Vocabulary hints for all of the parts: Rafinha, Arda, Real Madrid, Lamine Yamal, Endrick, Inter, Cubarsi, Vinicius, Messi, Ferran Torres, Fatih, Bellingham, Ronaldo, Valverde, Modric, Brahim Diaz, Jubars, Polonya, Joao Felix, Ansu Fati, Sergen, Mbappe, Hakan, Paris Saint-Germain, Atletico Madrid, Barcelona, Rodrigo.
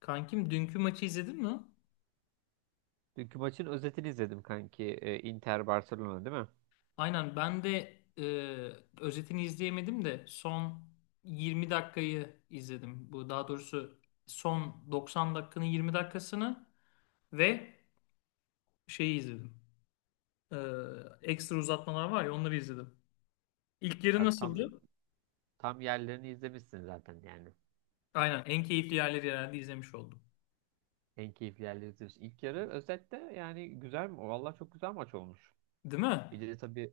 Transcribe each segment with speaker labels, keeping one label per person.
Speaker 1: Kankim dünkü maçı izledin mi?
Speaker 2: Dünkü maçın özetini izledim kanki. Inter Barcelona değil mi?
Speaker 1: Aynen ben de e, özetini izleyemedim de son 20 dakikayı izledim. Bu daha doğrusu son 90 dakikanın 20 dakikasını ve şeyi izledim. E, ekstra uzatmalar var ya onları izledim. İlk yarı
Speaker 2: Abi tam
Speaker 1: nasıldı?
Speaker 2: tam yerlerini izlemişsin zaten yani.
Speaker 1: Aynen en keyifli yerleri herhalde izlemiş oldum.
Speaker 2: En keyifli yerleri izlemişsin. İlk yarı özette yani güzel mi? Vallahi çok güzel maç olmuş.
Speaker 1: Değil mi?
Speaker 2: Bir de tabii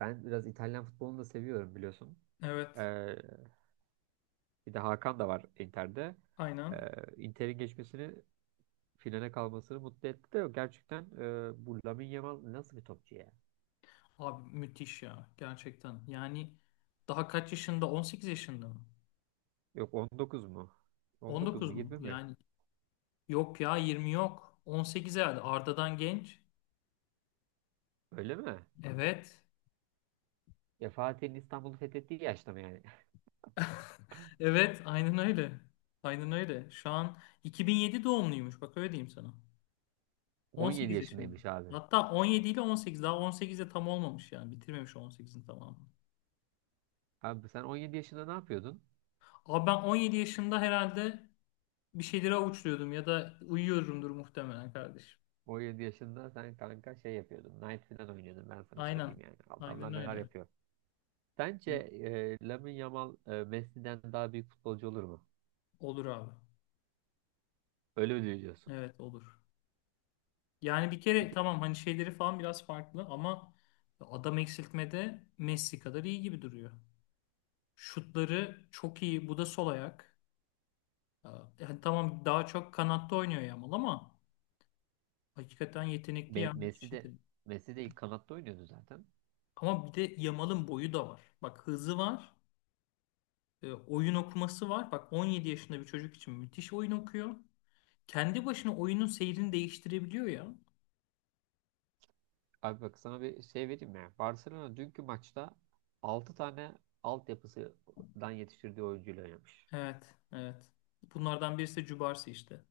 Speaker 2: ben biraz İtalyan futbolunu da seviyorum biliyorsun.
Speaker 1: Evet.
Speaker 2: Ee, bir de Hakan da var Inter'de. Ee,
Speaker 1: Aynen.
Speaker 2: Inter'in geçmesini finale kalmasını mutlu etti de gerçekten bu Lamine Yamal nasıl bir topçu ya?
Speaker 1: Abi müthiş ya gerçekten. Yani daha kaç yaşında? 18 yaşında mı?
Speaker 2: Yok 19 mu? 19 mu
Speaker 1: 19 mu?
Speaker 2: 20 mi?
Speaker 1: Yani yok ya 20 yok. 18 herhalde. Arda'dan genç.
Speaker 2: Öyle mi?
Speaker 1: Evet.
Speaker 2: Ya Fatih'in İstanbul'u fethettiği yaşta mı yani?
Speaker 1: Evet, aynen öyle. Aynen öyle. Şu an 2007 doğumluymuş. Bak öyle diyeyim sana.
Speaker 2: 17
Speaker 1: 18 yaşında.
Speaker 2: yaşındaymış abi.
Speaker 1: Hatta 17 ile 18. Daha 18 de tam olmamış yani. Bitirmemiş 18'in tamamını.
Speaker 2: Abi sen 17 yaşında ne yapıyordun?
Speaker 1: Abi ben 17 yaşında herhalde bir şeyleri avuçluyordum ya da uyuyorumdur muhtemelen kardeşim.
Speaker 2: 17 yaşında sen kanka şey yapıyordun. Knight falan oynuyordun ben sana
Speaker 1: Aynen.
Speaker 2: söyleyeyim yani.
Speaker 1: Aynen
Speaker 2: Adamlar neler
Speaker 1: öyle.
Speaker 2: yapıyor. Sence Lamine Yamal Messi'den daha büyük futbolcu olur mu?
Speaker 1: Olur abi.
Speaker 2: Öyle mi diyorsun?
Speaker 1: Evet olur. Yani bir kere
Speaker 2: Peki
Speaker 1: tamam hani şeyleri falan biraz farklı ama adam eksiltmede Messi kadar iyi gibi duruyor. Şutları çok iyi. Bu da sol ayak. Ee, Yani tamam daha çok kanatta oynuyor Yamal ama hakikaten yetenekli
Speaker 2: Me-
Speaker 1: ya
Speaker 2: Messi
Speaker 1: müthiş
Speaker 2: de
Speaker 1: yetenekli.
Speaker 2: Messi de ilk kanatta oynuyordu zaten.
Speaker 1: Ama bir de Yamal'ın boyu da var. Bak hızı var. Oyun okuması var. Bak 17 yaşında bir çocuk için müthiş oyun okuyor. Kendi başına oyunun seyrini değiştirebiliyor ya.
Speaker 2: Abi bak sana bir şey vereyim ya. Barcelona dünkü maçta 6 tane altyapısından yetiştirdiği oyuncuyla oynamış.
Speaker 1: Evet, evet. Bunlardan birisi de Cubarsi işte.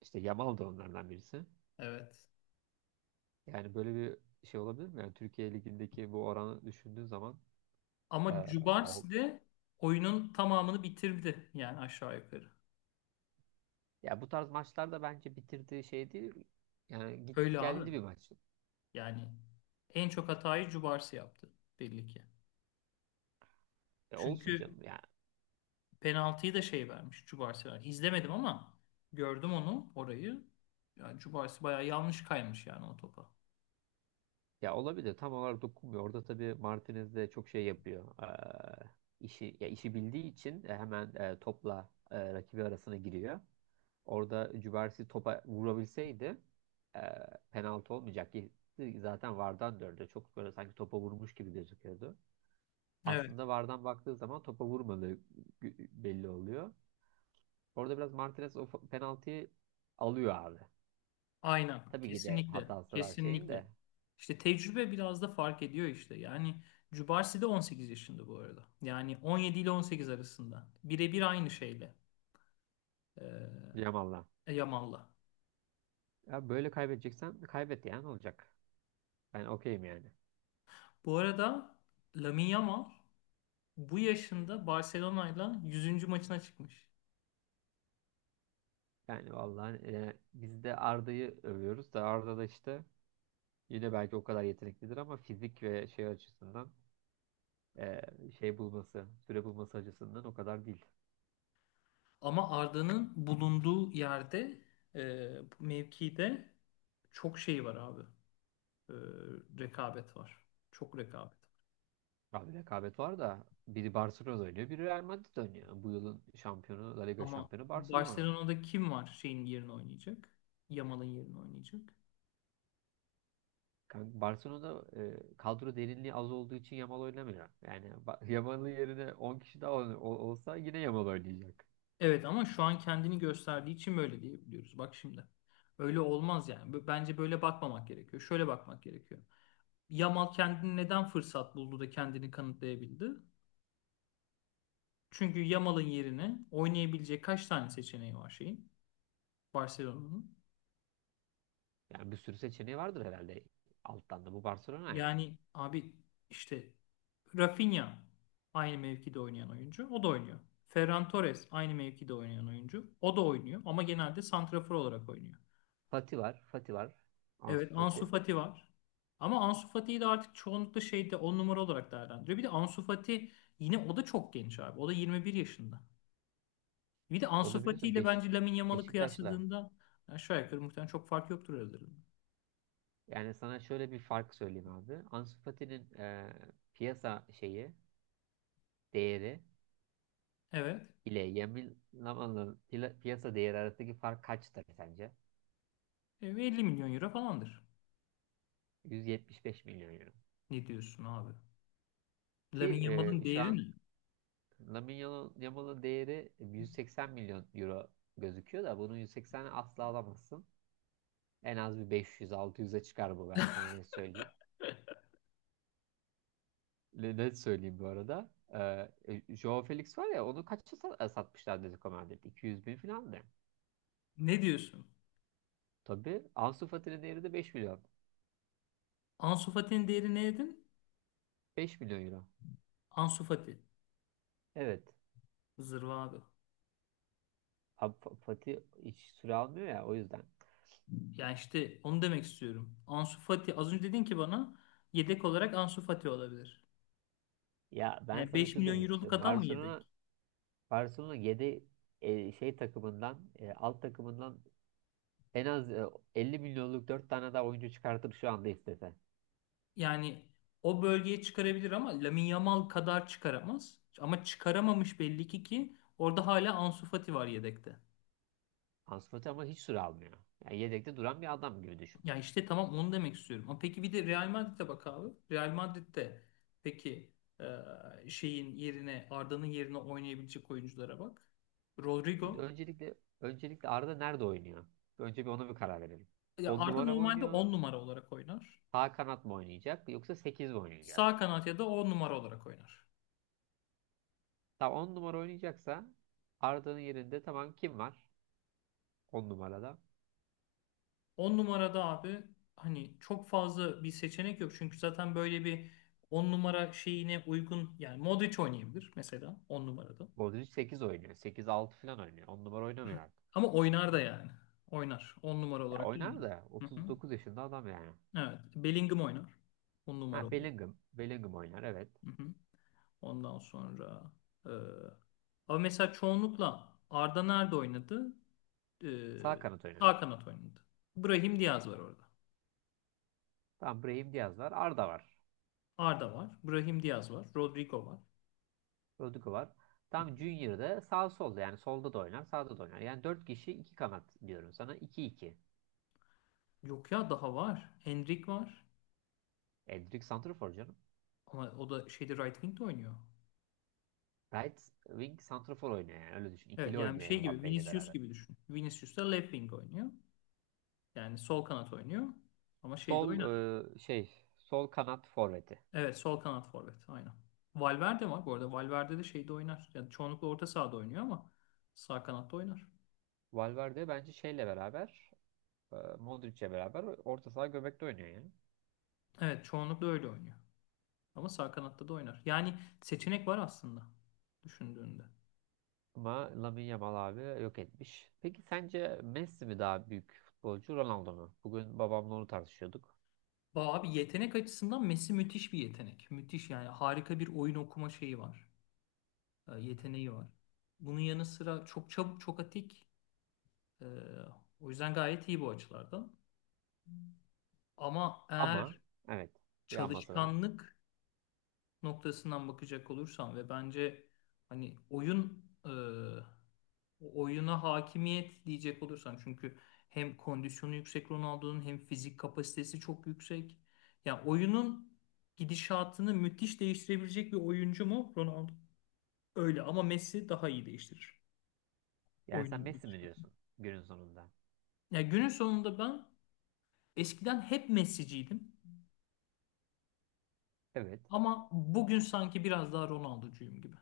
Speaker 2: İşte Yamal da onlardan birisi.
Speaker 1: Evet.
Speaker 2: Yani böyle bir şey olabilir mi? Yani Türkiye Ligi'ndeki bu oranı düşündüğün zaman e,
Speaker 1: Ama
Speaker 2: al-
Speaker 1: Jubars'ı de oyunun tamamını bitirdi yani aşağı yukarı.
Speaker 2: ya bu tarz maçlarda bence bitirdiği şey değil. Yani gitti
Speaker 1: Öyle abi.
Speaker 2: geldi bir maç.
Speaker 1: Yani en çok hatayı Jubars yaptı belli ki.
Speaker 2: Olsun
Speaker 1: Çünkü
Speaker 2: canım yani.
Speaker 1: penaltıyı da şey vermiş Jubars vermiş. İzlemedim ama gördüm onu orayı. Yani Jubars bayağı yanlış kaymış yani o topa.
Speaker 2: Ya olabilir. Tam olarak dokunmuyor. Orada tabii Martinez de çok şey yapıyor. İşi ya işi bildiği için hemen topla rakibi arasına giriyor. Orada Cubarsi topa vurabilseydi e, penaltı olmayacak. Zaten VAR'dan döndü. Çok böyle sanki topa vurmuş gibi gözüküyordu.
Speaker 1: Evet,
Speaker 2: Aslında VAR'dan baktığı zaman topa vurmadığı belli oluyor. Orada biraz Martinez o penaltıyı alıyor abi.
Speaker 1: aynen.
Speaker 2: Tabii ki de
Speaker 1: Kesinlikle.
Speaker 2: hatası var şeyin
Speaker 1: Kesinlikle.
Speaker 2: de.
Speaker 1: İşte tecrübe biraz da fark ediyor işte. Yani Cubarsi de 18 yaşında bu arada. Yani 17 ile 18 arasında. Birebir aynı şeyle. Ee,
Speaker 2: Yamal'la.
Speaker 1: Yamal'la.
Speaker 2: Ya böyle kaybedeceksen kaybet yani olacak. Ben okeyim yani.
Speaker 1: Bu arada Lamine Yamal bu yaşında Barcelona'yla 100. maçına çıkmış.
Speaker 2: Yani vallahi biz de Arda'yı övüyoruz da Arda da işte yine belki o kadar yeteneklidir ama fizik ve şey açısından e, şey bulması, süre bulması açısından o kadar değil.
Speaker 1: Ama Arda'nın bulunduğu yerde e, mevkide çok şey var abi. E, rekabet var. Çok rekabet.
Speaker 2: Abi rekabet var da biri Barcelona oynuyor, biri Real Madrid oynuyor. Bu yılın şampiyonu, La Liga
Speaker 1: Ama
Speaker 2: şampiyonu Barcelona.
Speaker 1: Barcelona'da kim var şeyin yerine oynayacak? Yamal'ın yerine oynayacak.
Speaker 2: Barcelona'da kadro derinliği az olduğu için Yamal oynamıyor. Yani Yamal'ın yerine 10 kişi daha olsa yine Yamal oynayacak.
Speaker 1: Evet ama şu an kendini gösterdiği için böyle diyebiliyoruz. Bak şimdi. Öyle olmaz yani. Bence böyle bakmamak gerekiyor. Şöyle bakmak gerekiyor. Yamal kendini neden fırsat buldu da kendini kanıtlayabildi? Çünkü Yamal'ın yerine oynayabilecek kaç tane seçeneği var şeyin? Barcelona'nın.
Speaker 2: Yani bir sürü seçeneği vardır herhalde alttan da bu Barcelona yani.
Speaker 1: Yani abi işte Rafinha aynı mevkide oynayan oyuncu. O da oynuyor. Ferran Torres aynı mevkide oynayan oyuncu. O da oynuyor ama genelde santrafor olarak oynuyor.
Speaker 2: Fati var, Fati var. Ansu
Speaker 1: Evet Ansu
Speaker 2: Fati.
Speaker 1: Fati var. Ama Ansu Fati'yi de artık çoğunlukla şeyde 10 numara olarak değerlendiriyor. Bir de Ansu Fati yine o da çok genç abi. O da 21 yaşında. Bir de
Speaker 2: O
Speaker 1: Ansu
Speaker 2: da
Speaker 1: Fati
Speaker 2: biliyorsun
Speaker 1: ile
Speaker 2: Beşik
Speaker 1: bence Lamine Yamal'ı
Speaker 2: Beşiktaş'la.
Speaker 1: kıyasladığında aşağı yukarı muhtemelen çok fark yoktur aralarında.
Speaker 2: Yani sana şöyle bir fark söyleyeyim abi. Ansu Fati'nin piyasa şeyi, değeri
Speaker 1: Evet.
Speaker 2: ile Yamil Lama'nın piyasa değeri arasındaki fark kaçtır sence?
Speaker 1: 50 milyon euro falandır.
Speaker 2: 175 milyon euro.
Speaker 1: Ne diyorsun abi?
Speaker 2: Ki
Speaker 1: Lamine Yamal'ın
Speaker 2: şu
Speaker 1: değeri
Speaker 2: an
Speaker 1: ne?
Speaker 2: Lamine Yamal'ın değeri 180 milyon euro gözüküyor da bunun 180'i asla alamazsın. En az bir 500-600'e çıkar bu ben sana ne söyleyeyim. Ne söyleyeyim bu arada? Joao Felix var ya onu kaça satmışlar Atletico Madrid? 200 bin falan da.
Speaker 1: Ne diyorsun?
Speaker 2: Tabii Ansu Fati'nin değeri de 5 milyon.
Speaker 1: Ansu Fati'nin değeri ne dedin?
Speaker 2: 5 milyon euro.
Speaker 1: Ansu Fati.
Speaker 2: Evet.
Speaker 1: Zırva abi.
Speaker 2: Abi Fatih hiç süre almıyor ya o yüzden.
Speaker 1: Yani işte onu demek istiyorum. Ansu Fati az önce dedin ki bana yedek olarak Ansu Fati olabilir.
Speaker 2: Ya ben
Speaker 1: Yani
Speaker 2: sana şunu
Speaker 1: 5
Speaker 2: demek
Speaker 1: milyon euroluk
Speaker 2: istiyorum.
Speaker 1: adam mı
Speaker 2: Barcelona
Speaker 1: yedek?
Speaker 2: Barcelona 7 şey takımından alt takımından en az 50 milyonluk 4 tane daha oyuncu çıkartır şu anda istese.
Speaker 1: Yani o bölgeye çıkarabilir ama Lamine Yamal kadar çıkaramaz. Ama çıkaramamış belli ki ki orada hala Ansu Fati var yedekte.
Speaker 2: Ansu Fati ama hiç süre almıyor. Yani yedekte duran bir adam gibi düşün.
Speaker 1: Ya işte tamam onu demek istiyorum. Ama peki bir de Real Madrid'e bak abi. Real Madrid'de peki şeyin yerine Arda'nın yerine oynayabilecek oyunculara bak.
Speaker 2: Şimdi
Speaker 1: Rodrigo.
Speaker 2: öncelikle Arda nerede oynuyor? Önce bir ona bir karar verelim.
Speaker 1: Ya
Speaker 2: 10
Speaker 1: Arda
Speaker 2: numara mı
Speaker 1: normalde
Speaker 2: oynuyor?
Speaker 1: 10 numara olarak oynar.
Speaker 2: Sağ kanat mı oynayacak yoksa 8 mi
Speaker 1: Sağ
Speaker 2: oynayacak?
Speaker 1: kanat ya da 10 numara olarak oynar.
Speaker 2: Tamam 10 numara oynayacaksa Arda'nın yerinde tamam kim var 10 numarada?
Speaker 1: 10 numarada abi hani çok fazla bir seçenek yok. Çünkü zaten böyle bir 10 numara şeyine uygun yani Modric oynayabilir mesela 10 numarada.
Speaker 2: Modric 8 oynuyor. Sekiz altı falan oynuyor. On numara oynamıyor.
Speaker 1: Ama oynar da yani. Oynar. On numara
Speaker 2: Ya
Speaker 1: olarak da
Speaker 2: oynar
Speaker 1: oynar.
Speaker 2: da
Speaker 1: Hı hı.
Speaker 2: 39 yaşında adam yani.
Speaker 1: Evet. Bellingham oynar. On
Speaker 2: Ha
Speaker 1: numara olarak.
Speaker 2: Bellingham. Bellingham oynar evet.
Speaker 1: Hı hı. Ondan sonra e, ama mesela çoğunlukla Arda nerede oynadı? E,
Speaker 2: Sağ kanat oynadı.
Speaker 1: sağ kanat oynadı. Brahim Diaz var orada.
Speaker 2: Tamam Brahim Diaz var. Arda var.
Speaker 1: Arda var. Brahim Diaz var. Rodrigo var.
Speaker 2: Rodrigo var. Tam Junior'da sağ solda yani solda da oynar sağda da oynar. Yani 4 kişi iki kanat diyorum sana iki iki.
Speaker 1: Yok ya daha var. Endrick var.
Speaker 2: Endrick santrafor canım.
Speaker 1: Ama o da şeyde right wing'de oynuyor.
Speaker 2: Right wing santrafor oynuyor yani öyle düşün.
Speaker 1: Evet
Speaker 2: İkili
Speaker 1: yani
Speaker 2: oynuyor
Speaker 1: şey gibi
Speaker 2: Mbappe ile
Speaker 1: Vinicius
Speaker 2: beraber.
Speaker 1: gibi düşün. Vinicius da left wing oynuyor. Yani sol kanat oynuyor. Ama şeyde
Speaker 2: Sol e,
Speaker 1: oynar.
Speaker 2: şey sol kanat forveti.
Speaker 1: Evet sol kanat forvet aynen. Valverde var bu arada. Valverde de şeyde oynar. Yani çoğunlukla orta sahada oynuyor ama sağ kanatta oynar.
Speaker 2: Valverde bence şeyle beraber Modric'le beraber orta saha göbekte oynuyor yani.
Speaker 1: Evet çoğunlukla öyle oynuyor. Ama sağ kanatta da oynar. Yani seçenek var aslında düşündüğünde.
Speaker 2: Ama Lamine Yamal abi yok etmiş. Peki sence Messi mi daha büyük futbolcu Ronaldo mu? Bugün babamla onu tartışıyorduk.
Speaker 1: Abi yetenek açısından Messi müthiş bir yetenek. Müthiş yani harika bir oyun okuma şeyi var. Yeteneği var. Bunun yanı sıra çok çabuk, çok atik. E, o yüzden gayet iyi bu açılardan. Ama
Speaker 2: Ama
Speaker 1: eğer
Speaker 2: evet bir aması var.
Speaker 1: çalışkanlık noktasından bakacak olursam ve bence hani oyun oyuna hakimiyet diyecek olursam çünkü hem kondisyonu yüksek Ronaldo'nun hem fizik kapasitesi çok yüksek. Yani oyunun gidişatını müthiş değiştirebilecek bir oyuncu mu Ronaldo? Öyle ama Messi daha iyi değiştirir.
Speaker 2: Yani sen
Speaker 1: Oyunun
Speaker 2: Messi mi
Speaker 1: gidişatını.
Speaker 2: diyorsun günün sonunda?
Speaker 1: Ya günün sonunda ben eskiden hep Messi'ciydim.
Speaker 2: Evet
Speaker 1: Ama bugün sanki biraz daha Ronaldo'cuyum gibi.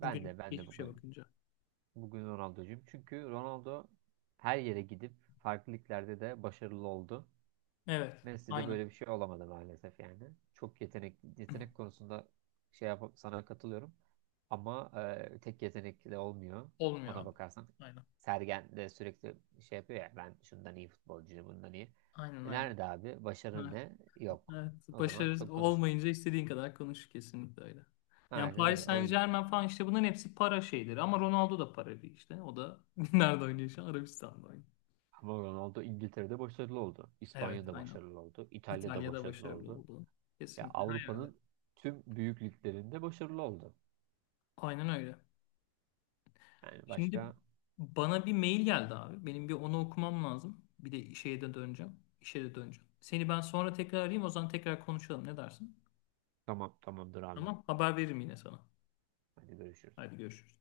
Speaker 2: ben
Speaker 1: Bugün
Speaker 2: de ben de
Speaker 1: geçmişe
Speaker 2: bugün
Speaker 1: bakınca.
Speaker 2: bugün Ronaldo'cuyum. Çünkü Ronaldo her yere gidip farklı liglerde de başarılı oldu.
Speaker 1: Evet,
Speaker 2: Messi'de
Speaker 1: aynen.
Speaker 2: böyle bir şey olamadı maalesef yani. Çok yetenek konusunda şey yap sana katılıyorum. Ama tek yetenek de olmuyor.
Speaker 1: Olmuyor
Speaker 2: Ona
Speaker 1: abi.
Speaker 2: bakarsan
Speaker 1: Aynen.
Speaker 2: Sergen de sürekli şey yapıyor ya ben şundan iyi futbolcuyum, bundan iyi.
Speaker 1: Aynen
Speaker 2: E
Speaker 1: aynen.
Speaker 2: nerede abi? Başarın
Speaker 1: Evet.
Speaker 2: ne? Yok.
Speaker 1: Evet.
Speaker 2: O zaman
Speaker 1: Başarı
Speaker 2: çok konuşma.
Speaker 1: olmayınca istediğin kadar konuş kesinlikle öyle. Yani
Speaker 2: Aynen
Speaker 1: Paris
Speaker 2: öyle. O,
Speaker 1: Saint-Germain falan işte bunların hepsi para şeyleri. Ama Ronaldo da para değil işte. O da nerede oynuyor şu an? Arabistan'da oynuyor.
Speaker 2: ama Ronaldo İngiltere'de başarılı oldu.
Speaker 1: Evet
Speaker 2: İspanya'da
Speaker 1: aynen.
Speaker 2: başarılı oldu. İtalya'da
Speaker 1: İtalya'da
Speaker 2: başarılı
Speaker 1: başarılı
Speaker 2: oldu.
Speaker 1: oldu.
Speaker 2: Ya
Speaker 1: Kesinlikle her yerde.
Speaker 2: Avrupa'nın tüm büyük liglerinde başarılı oldu.
Speaker 1: Aynen öyle.
Speaker 2: Yani
Speaker 1: Şimdi
Speaker 2: başka.
Speaker 1: bana bir mail geldi abi. Benim bir onu okumam lazım. Bir de şeye de döneceğim. İşe de döneceğim. Seni ben sonra tekrar arayayım. O zaman tekrar konuşalım. Ne dersin?
Speaker 2: Tamam, tamamdır abi.
Speaker 1: Tamam. Haber veririm yine sana.
Speaker 2: Hadi görüşürüz.
Speaker 1: Hadi görüşürüz.